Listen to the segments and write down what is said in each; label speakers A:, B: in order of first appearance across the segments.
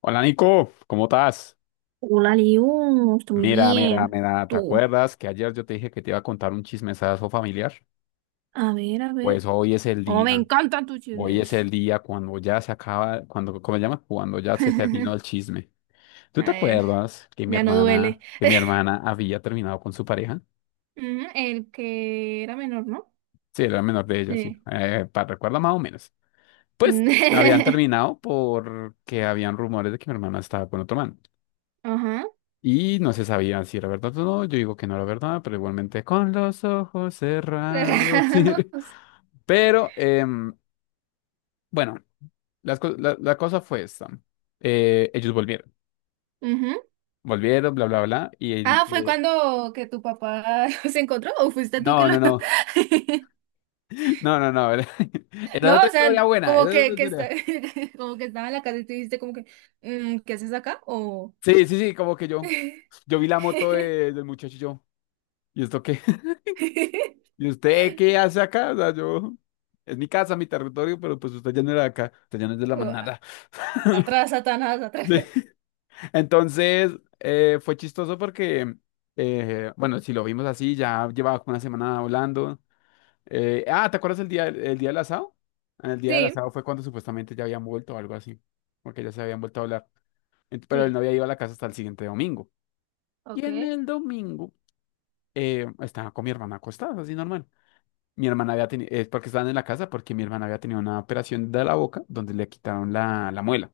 A: Hola Nico, ¿cómo estás?
B: Hola, Liu, estoy muy
A: Mira, mira,
B: bien.
A: mira, ¿te
B: Tú.
A: acuerdas que ayer yo te dije que te iba a contar un chismesazo familiar?
B: A ver, a
A: Pues
B: ver.
A: hoy es el
B: Oh, me
A: día,
B: encantan tus
A: hoy es
B: chismes.
A: el día cuando ya se acaba, cuando, ¿cómo se llama? Cuando ya se terminó el chisme. ¿Tú
B: A
A: te
B: ver,
A: acuerdas que mi
B: ya no duele.
A: hermana, había terminado con su pareja?
B: Ujú, el que era menor, ¿no?
A: Sí, era menor de ella, sí,
B: Sí.
A: para recuerda más o menos. Pues habían terminado porque habían rumores de que mi hermana estaba con otro man.
B: Ajá.
A: Y no se sabía si era verdad o no. Yo digo que no era verdad, pero igualmente con los ojos cerrados.
B: Cerrados.
A: Pero bueno, la cosa fue esta. Ellos volvieron,
B: Ujú.
A: volvieron, bla, bla, bla.
B: Ah, ¿fue cuando que tu papá los encontró o fuiste tú que
A: No,
B: lo?
A: no, no, no, no, no. Era, era
B: No,
A: otra
B: o sea,
A: historia buena.
B: como
A: Era otra
B: que, que está.
A: historia.
B: Como que estaba en la casa y tú dijiste como que, "Mm, ¿qué haces acá?
A: Sí, sí, sí, como que yo vi la moto del muchacho y yo, ¿y esto qué? ¿Y usted qué hace acá? O sea, yo, es mi casa, mi territorio, pero pues usted ya no era de acá, usted ya no es de la
B: O, "A-
A: manada.
B: atrás, Satanás, atrás."
A: Sí. Entonces, fue chistoso porque, bueno, si lo vimos así, ya llevaba como una semana hablando. ¿Te acuerdas el día del asado? En el día del
B: Sí.
A: asado fue cuando supuestamente ya habían vuelto o algo así, porque ya se habían vuelto a hablar. Pero él no
B: Sí,
A: había ido a la casa hasta el siguiente domingo. Y en
B: ok.
A: el domingo estaba con mi hermana acostada, así normal. Mi hermana había tenido, es porque estaban en la casa, porque mi hermana había tenido una operación de la boca donde le quitaron la, la muela.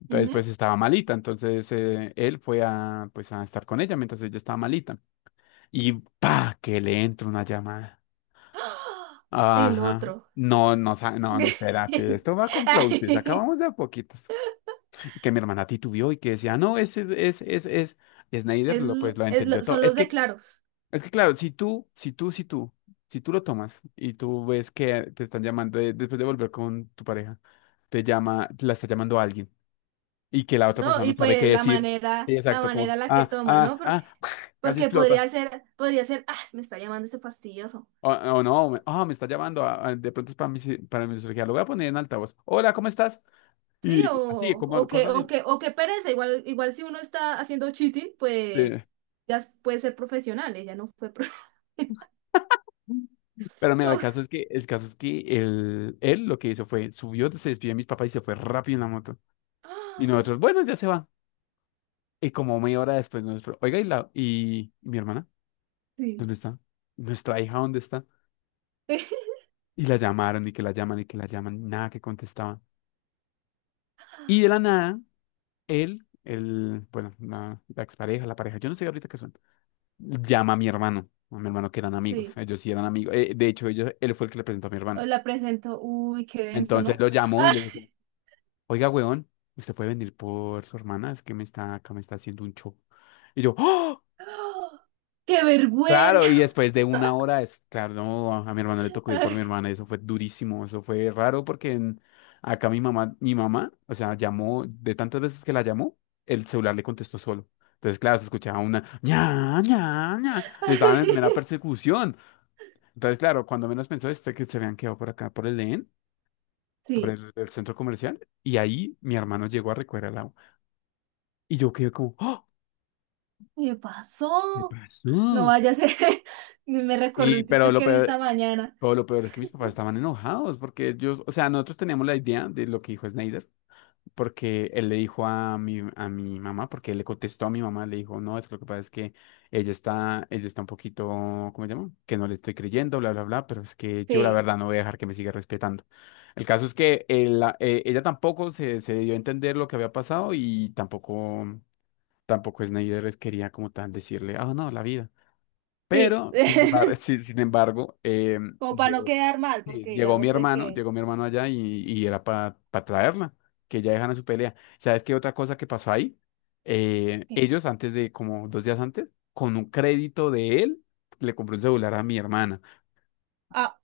A: Entonces, pues
B: Ujú.
A: estaba malita. Entonces, él fue a, pues, a estar con ella mientras ella estaba malita. Y pa, que le entra una llamada.
B: ¡Ah! El
A: Ajá.
B: otro.
A: No, no, no, no, espérate, esto va con plotes,
B: Ay.
A: acabamos de a poquitos. Que mi hermana titubió y que decía, no, ese es, y Snyder,
B: Es,
A: lo,
B: l-
A: pues lo
B: es
A: entendió
B: lo-
A: todo.
B: son los de claros,
A: Es que claro, si tú lo tomas y tú ves que te están llamando después de volver con tu pareja, te llama, la está llamando alguien y que la otra
B: ¿no?
A: persona no
B: Y
A: sabe qué
B: pues la
A: decir.
B: manera,
A: Sí,
B: la
A: exacto,
B: manera
A: como,
B: en la que
A: ah,
B: toma,
A: ah,
B: ¿no? Porque,
A: ah, casi
B: porque
A: explota.
B: podría ser, ah, me está llamando ese fastidioso.
A: O no,
B: O-
A: me está llamando, ah, ah, de pronto es para mi, para mi cirugía, lo voy a poner en altavoz. Hola, ¿cómo estás?
B: Sí,
A: Y así,
B: o, o
A: como
B: que,
A: cosas
B: o
A: así.
B: que, o que pereza. Igual, igual si uno está haciendo cheating, pues
A: eh,
B: puede ser profesional, ella no fue
A: Pero mira,
B: como-
A: el caso es que él lo que hizo fue, subió, se despidió de mis papás y se fue rápido en la moto. Y
B: ¡Ah!
A: nosotros, bueno, ya se va. Y como media hora después, nosotros, oiga, ¿y, la, y mi hermana?
B: Sí,
A: ¿Dónde está? ¿Nuestra hija dónde está? Y la llamaron, y que la llaman, y que la llaman, nada que contestaban. Y de la nada, bueno, la expareja, la pareja, yo no sé ahorita qué son, llama a mi hermano que eran amigos,
B: sí.
A: ellos sí eran amigos, de hecho ellos, él fue el que le presentó a mi
B: Os
A: hermano.
B: la presento. Uy, qué denso,
A: Entonces
B: ¿no?
A: lo llamó y
B: ¡Ah!
A: le dijo, oiga, weón, ¿usted puede venir por su hermana? Es que me está, acá me está haciendo un show. Y yo, ¡oh!
B: ¡Oh! ¡Qué
A: Claro,
B: vergüenza!
A: y después de una hora, es, claro, no, a mi hermano le tocó ir por mi hermana, y eso fue durísimo, eso fue raro porque acá mi mamá, o sea, llamó, de tantas veces que la llamó, el celular le contestó solo. Entonces, claro, se escuchaba una ña, ña, ña, y estaban en mera persecución. Entonces, claro, cuando menos pensó este que se habían quedado por acá, por el EN, por
B: Sí,
A: el centro comercial, y ahí mi hermano llegó a recoger al agua. Y yo quedé como, ¡oh!
B: me
A: ¿Qué
B: pasó. No
A: pasó?
B: vaya a ser. Me recordé
A: Y,
B: un
A: pero
B: TikTok
A: lo
B: que vi
A: peor,
B: esta mañana.
A: Pero lo peor es que mis papás estaban enojados porque ellos, o sea, nosotros teníamos la idea de lo que dijo Snyder, porque él le dijo a mi mamá, porque él le contestó a mi mamá, le dijo, no, es que lo que pasa es que ella está un poquito, ¿cómo se llama? Que no le estoy creyendo, bla, bla, bla, pero es que yo la
B: Sí,
A: verdad no voy a dejar que me siga respetando. El caso es que ella tampoco se, se dio a entender lo que había pasado y tampoco, tampoco Snyder quería como tal decirle, ah, no, la vida.
B: sí.
A: Pero, sin embargo, sin embargo,
B: Como para no quedar mal,
A: sí,
B: porque digamos de que.
A: llegó mi hermano allá y era para traerla, que ya dejan a su pelea. ¿Sabes qué otra cosa que pasó ahí?
B: que-
A: Ellos antes de, como dos días antes, con un crédito de él, le compró un celular a mi hermana.
B: Ah.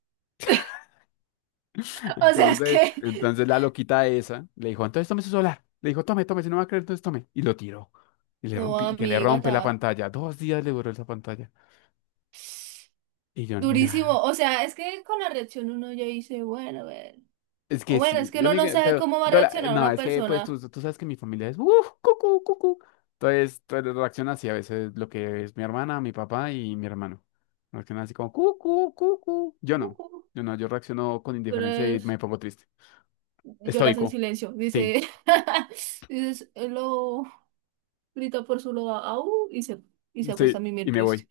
B: O sea, es
A: Entonces,
B: que.
A: entonces la loquita esa le dijo, entonces tome su celular. Le dijo, tome, tome, si no va a creer, entonces tome. Y lo tiró. Y le
B: No,
A: rompí, y que le
B: amiga,
A: rompe la
B: está
A: pantalla. Dos días le duró esa pantalla. Y yo, nah.
B: durísimo. O sea, es que con la reacción uno ya dice, bueno, a ver.
A: Es
B: O
A: que
B: bueno, es
A: sí,
B: que
A: yo
B: uno
A: ni
B: no
A: que-
B: sabe
A: pero
B: cómo va a
A: yo la-
B: reaccionar
A: no,
B: una
A: es que pues
B: persona.
A: tú sabes que mi familia es uff, cucú, cucú. Entonces, entonces reacciona así a veces lo que es mi hermana, mi papá y mi hermano. Reacciona así como cucú, cucú. Yo no, yo no, yo reacciono con indiferencia y
B: Pero
A: me pongo triste.
B: lloras en
A: Estoico.
B: silencio,
A: Sí,
B: dice, dices, lo grita por su loba, au, y se acuesta a
A: sí,
B: mimir
A: y me
B: triste.
A: voy.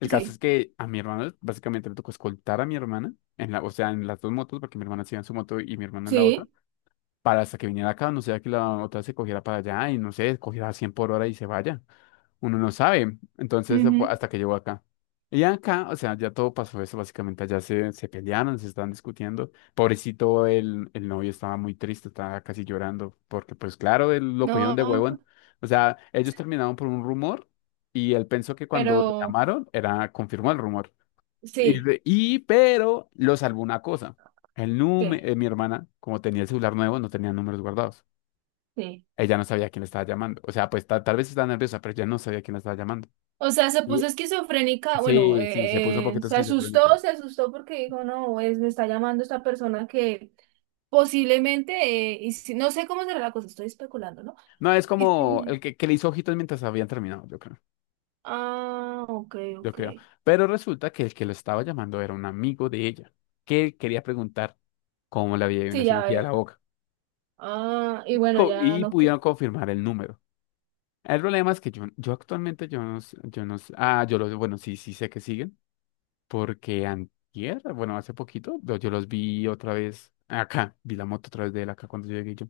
A: El caso es
B: Sí,
A: que a mi hermano básicamente le tocó escoltar a mi hermana en la, o sea, en las dos motos, porque mi hermana se iba en su moto y mi hermano en la otra,
B: sí,
A: para hasta que viniera acá, no sea que la otra se cogiera para allá y no sé, cogiera a 100 por hora y se vaya. Uno no sabe. Entonces,
B: ujú.
A: hasta que llegó acá. Y acá, o sea, ya todo pasó eso, básicamente allá se, se pelearon, se estaban discutiendo. Pobrecito, el novio estaba muy triste, estaba casi llorando, porque pues claro, él lo cogieron de
B: No,
A: huevón. O sea, ellos terminaron por un rumor y él pensó que cuando lo
B: pero
A: llamaron era, confirmó el rumor.
B: sí,
A: Pero lo salvó una cosa. El
B: ¿qué?
A: número, mi hermana, como tenía el celular nuevo, no tenía números guardados.
B: Sí.
A: Ella no sabía quién le estaba llamando. O sea, pues tal vez estaba nerviosa, pero ella no sabía quién le estaba llamando.
B: O sea, se puso esquizofrénica, bueno,
A: Sí, sí, se puso un poquito
B: se
A: esquizofrénica.
B: asustó, se asustó porque dijo, no, es, me está llamando esta persona que posiblemente, no sé cómo será la cosa, estoy especulando, ¿no?
A: No, es
B: Y
A: como
B: si-
A: el que le hizo ojitos mientras habían terminado, yo creo,
B: ah, ok,
A: yo
B: ok.
A: creo. Pero resulta que el que lo estaba llamando era un amigo de ella, que quería preguntar cómo le había ido en la
B: Sí, ya,
A: cirugía de
B: ya.
A: la boca.
B: Ah, y bueno, ya
A: Y
B: no.
A: pudieron confirmar el número. El problema es que yo actualmente, yo no, s- ah, yo los, bueno, sí, sí sé que siguen, porque antier, bueno, hace poquito, yo los vi otra vez acá, vi la moto otra vez de él acá cuando yo llegué yo.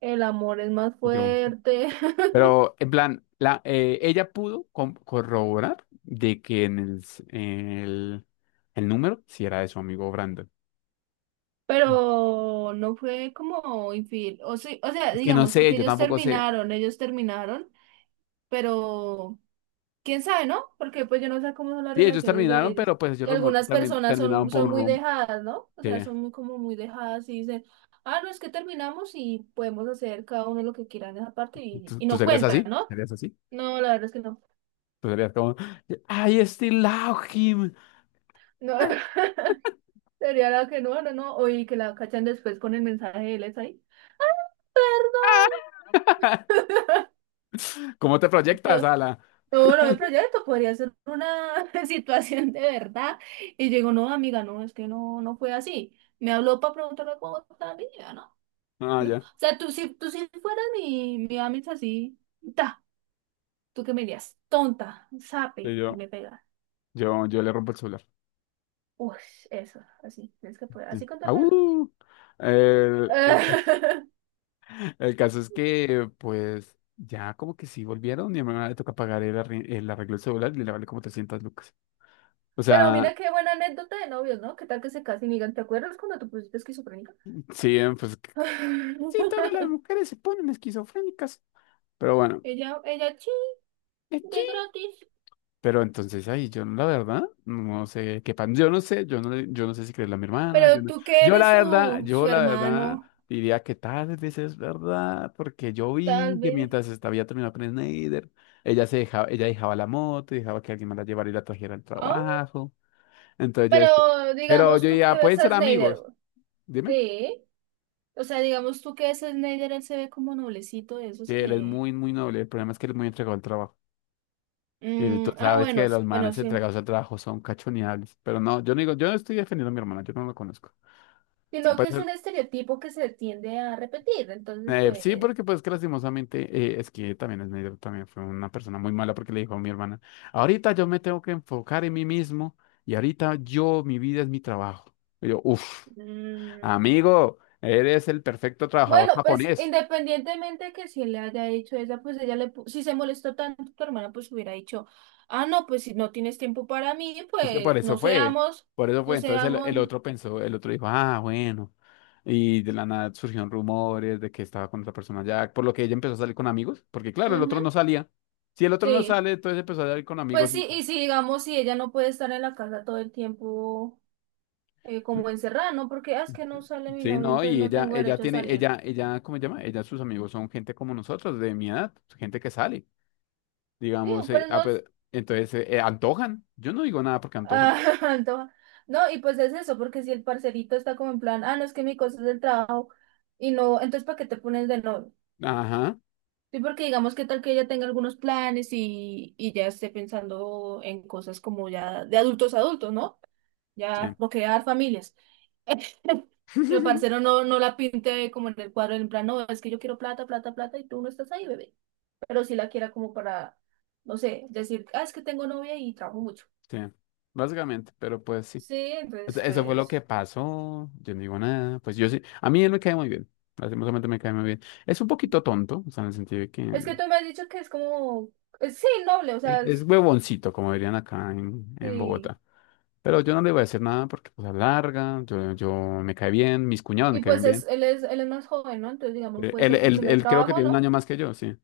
B: El amor es más
A: Y yo,
B: fuerte.
A: pero, en plan, ella pudo corroborar de que en el número sí era de su amigo Brandon.
B: Pero no fue como infiel. O sí, o sea,
A: Es que no
B: digamos,
A: sé,
B: porque
A: yo tampoco sé.
B: ellos terminaron, pero quién sabe, ¿no? Porque pues yo no sé cómo son las
A: Sí, ellos
B: relaciones de
A: terminaron,
B: ellos.
A: pero pues ellos
B: Y algunas personas
A: terminaron
B: son,
A: por
B: son
A: un
B: muy
A: rum.
B: dejadas, ¿no? O sea,
A: que-
B: son muy, como muy dejadas y dicen, ah, no, es que terminamos y podemos hacer cada uno lo que quiera en esa parte y,
A: ¿Tú,
B: y
A: tú
B: no
A: serías
B: cuentan,
A: así?
B: ¿no?
A: ¿Serías así?
B: No, la verdad es que no.
A: Tú serías como, I still love him.
B: No, sería la que no, no, no. O y que la cachan después con el mensaje de él es ahí.
A: ¿Cómo te proyectas,
B: Yo,
A: Ala?
B: yo lo de proyecto podría ser una situación de verdad. Y yo digo, no, amiga, no, es que no fue así. Me habló para preguntarle cómo estaba mi vida, ¿no?
A: Ah,
B: No. O
A: ya.
B: sea, tú si fueras mi amiga así, ta, tú qué me dirías, tonta,
A: Sí,
B: sape, y
A: yo,
B: me pega.
A: yo, yo le rompo el celular.
B: Uy, eso, así, tienes que poder,
A: Sí.
B: así con tu hermana.
A: Au. El- el- El caso es que, pues, ya como que sí volvieron y a mi mamá le toca pagar el arreglo del celular y le vale como 300 lucas. O
B: Pero
A: sea,
B: mira qué buena anécdota de novios, ¿no? ¿Qué tal que se casen y digan, ¿te acuerdas cuando te pusiste esquizofrénica?
A: sí, pues, sí, todas las mujeres se ponen esquizofrénicas. Pero bueno,
B: Ella, sí, de gratis.
A: pero entonces ahí yo la verdad no sé qué pan, yo no sé, yo no sé si creerle a mi hermana, yo
B: Pero
A: no.
B: tú que
A: Yo
B: eres
A: la verdad,
B: su,
A: yo
B: su
A: la verdad
B: hermano,
A: diría que tal vez es verdad, porque yo
B: tal
A: vi que
B: vez.
A: mientras estaba ya terminando con Snyder, ella se dejaba, ella dejaba la moto, dejaba que alguien más la llevara y la trajera al
B: Ah.
A: trabajo. Entonces yo decía,
B: Pero
A: pero
B: digamos
A: yo
B: tú que
A: ya
B: ves
A: pueden
B: a
A: ser
B: Snyder.
A: amigos, dime.
B: Sí. O sea, digamos tú que ves a Snyder, él se ve como noblecito de esos
A: Sí, él es
B: que.
A: muy, muy noble, el problema es que él es muy entregado al trabajo. Y
B: Mm,
A: tú
B: ah,
A: sabes
B: bueno,
A: que los
B: bueno,
A: manes
B: sí.
A: entregados al trabajo son cachoneables, pero no, yo no digo, yo no estoy defendiendo a mi hermana, yo no lo conozco. Ah,
B: Sino
A: pues,
B: que es un estereotipo que se tiende a repetir. Entonces,
A: sí,
B: pues.
A: porque pues que lastimosamente es que también es medio, también fue una persona muy mala porque le dijo a mi hermana, ahorita yo me tengo que enfocar en mí mismo y ahorita yo, mi vida es mi trabajo. Y yo, uff,
B: mm,
A: amigo, eres el perfecto trabajador
B: Bueno, pues
A: japonés.
B: independientemente que si le haya hecho esa, pues ella le, si se molestó tanto tu hermana, pues hubiera dicho, ah, no, pues si no tienes tiempo para mí,
A: Es que por
B: pues
A: eso
B: no
A: fue,
B: seamos,
A: por eso
B: no
A: fue. Entonces
B: seamos.
A: el otro pensó, el otro dijo, ah, bueno. Y de la nada surgieron rumores de que estaba con otra persona ya, por lo que ella empezó a salir con amigos, porque claro, el otro
B: Ujú,
A: no salía. Si el otro no
B: sí,
A: sale, entonces empezó a salir con amigos.
B: pues sí, y si digamos, si ella no puede estar en la casa todo el tiempo como encerrada, ¿no? Porque "Ah, es que no sale mi
A: Sí,
B: novio,
A: no,
B: entonces
A: y
B: no
A: ella,
B: tengo
A: ella
B: derecho a
A: tiene,
B: salir."
A: ella, ¿cómo se llama? Ella, sus amigos son gente como nosotros, de mi edad, gente que sale,
B: Sí,
A: digamos,
B: pero no.
A: pues, entonces, antojan, yo no digo nada porque
B: Ah.
A: antojan.
B: Antoja. No, y pues es eso, porque si el parcerito está como en plan, ah, no, es que mi cosa es del trabajo. Y no, entonces, ¿para qué te pones de novio?
A: Ajá,
B: Sí, porque digamos que tal que ella tenga algunos planes y ya esté pensando en cosas como ya de adultos a adultos, ¿no? Ya
A: sí,
B: procrear familias. Y el parcero no la pinte como en el cuadro, en plan, no, es que yo quiero plata, plata, plata y tú no estás ahí, bebé. Pero sí la quiera como para, no sé, decir, ah, es que tengo novia y trabajo mucho.
A: sí, básicamente, pero pues sí,
B: Sí,
A: Es-
B: entonces,
A: eso fue lo que
B: pues,
A: pasó, yo no digo nada, pues yo sí, a mí él me cae muy bien, lastimosamente me cae muy bien. Es un poquito tonto, o sea, en el sentido de que
B: es que tú me has dicho que es como, sí, noble, o
A: es
B: sea,
A: huevoncito, como dirían acá en
B: sí.
A: Bogotá. Pero yo no le voy a decir nada porque pues es larga, yo me cae bien, mis cuñados me
B: Y
A: caen
B: pues es,
A: bien.
B: él es más joven, ¿no? Entonces, digamos, puede
A: Él,
B: ser su
A: él,
B: primer
A: él creo que
B: trabajo,
A: tiene un
B: ¿no?
A: año más que yo, sí.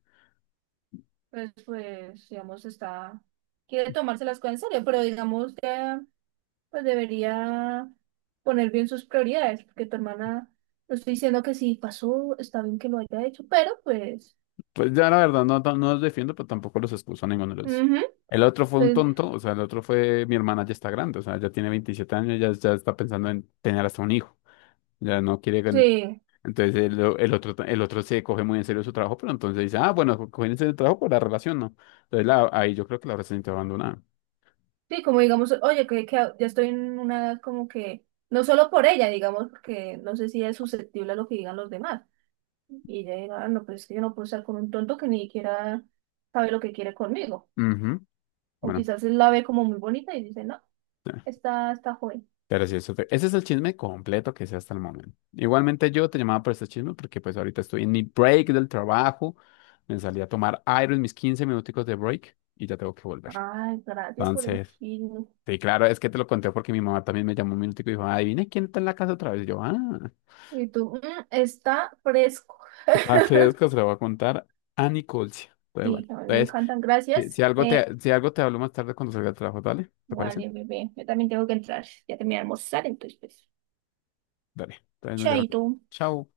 B: Pues, digamos, está, quiere tomarse las cosas en serio, pero digamos que, pues, debería poner bien sus prioridades, porque tu hermana, no estoy diciendo que si pasó, está bien que lo haya hecho, pero pues,
A: Pues ya la verdad no, no no los defiendo, pero tampoco los excuso a ninguno de los.
B: ujú,
A: El otro fue un
B: pues,
A: tonto, o sea, el otro fue, mi hermana ya está grande, o sea, ya tiene 27 años, ya, ya está pensando en tener hasta un hijo, ya no quiere...
B: sí,
A: Entonces el otro se coge muy en serio su trabajo, pero entonces dice, ah, bueno, cogen en serio el trabajo por la relación, ¿no? Entonces ahí yo creo que la relación está abandonada.
B: sí, como digamos, oye, que ya estoy en una edad como que, no solo por ella, digamos, porque no sé si es susceptible a lo que digan los demás, y ella diga, "Ah, no, pues es que yo no puedo estar con un tonto que ni siquiera sabe lo que quiere conmigo,"
A: Ujú,
B: o
A: bueno.
B: quizás él la ve como muy bonita y dice, no. Está joven.
A: Pero sí, ese es el chisme completo que sé hasta el momento. Igualmente yo te llamaba por este chisme porque pues ahorita estoy en mi break del trabajo. Me salí a tomar aire en mis 15 minuticos de break y ya tengo que volver.
B: Ay, gracias por el
A: Entonces,
B: film.
A: sí, claro, es que te lo conté porque mi mamá también me llamó un minutico y dijo, adivina quién está en la casa otra vez. Y yo, ah,
B: Y tú, está fresco.
A: a Federico se lo voy a contar a Nicolcia. Entonces, bueno,
B: Sí, a mí me
A: entonces,
B: encantan,
A: si,
B: gracias.
A: si algo te hablo más tarde cuando salga del trabajo, dale, ¿te parece?
B: Vale, bebé, yo también tengo que entrar. Ya terminé de almorzar, entonces, pues,
A: Dale, entonces nos llamamos.
B: chaito.
A: Chao.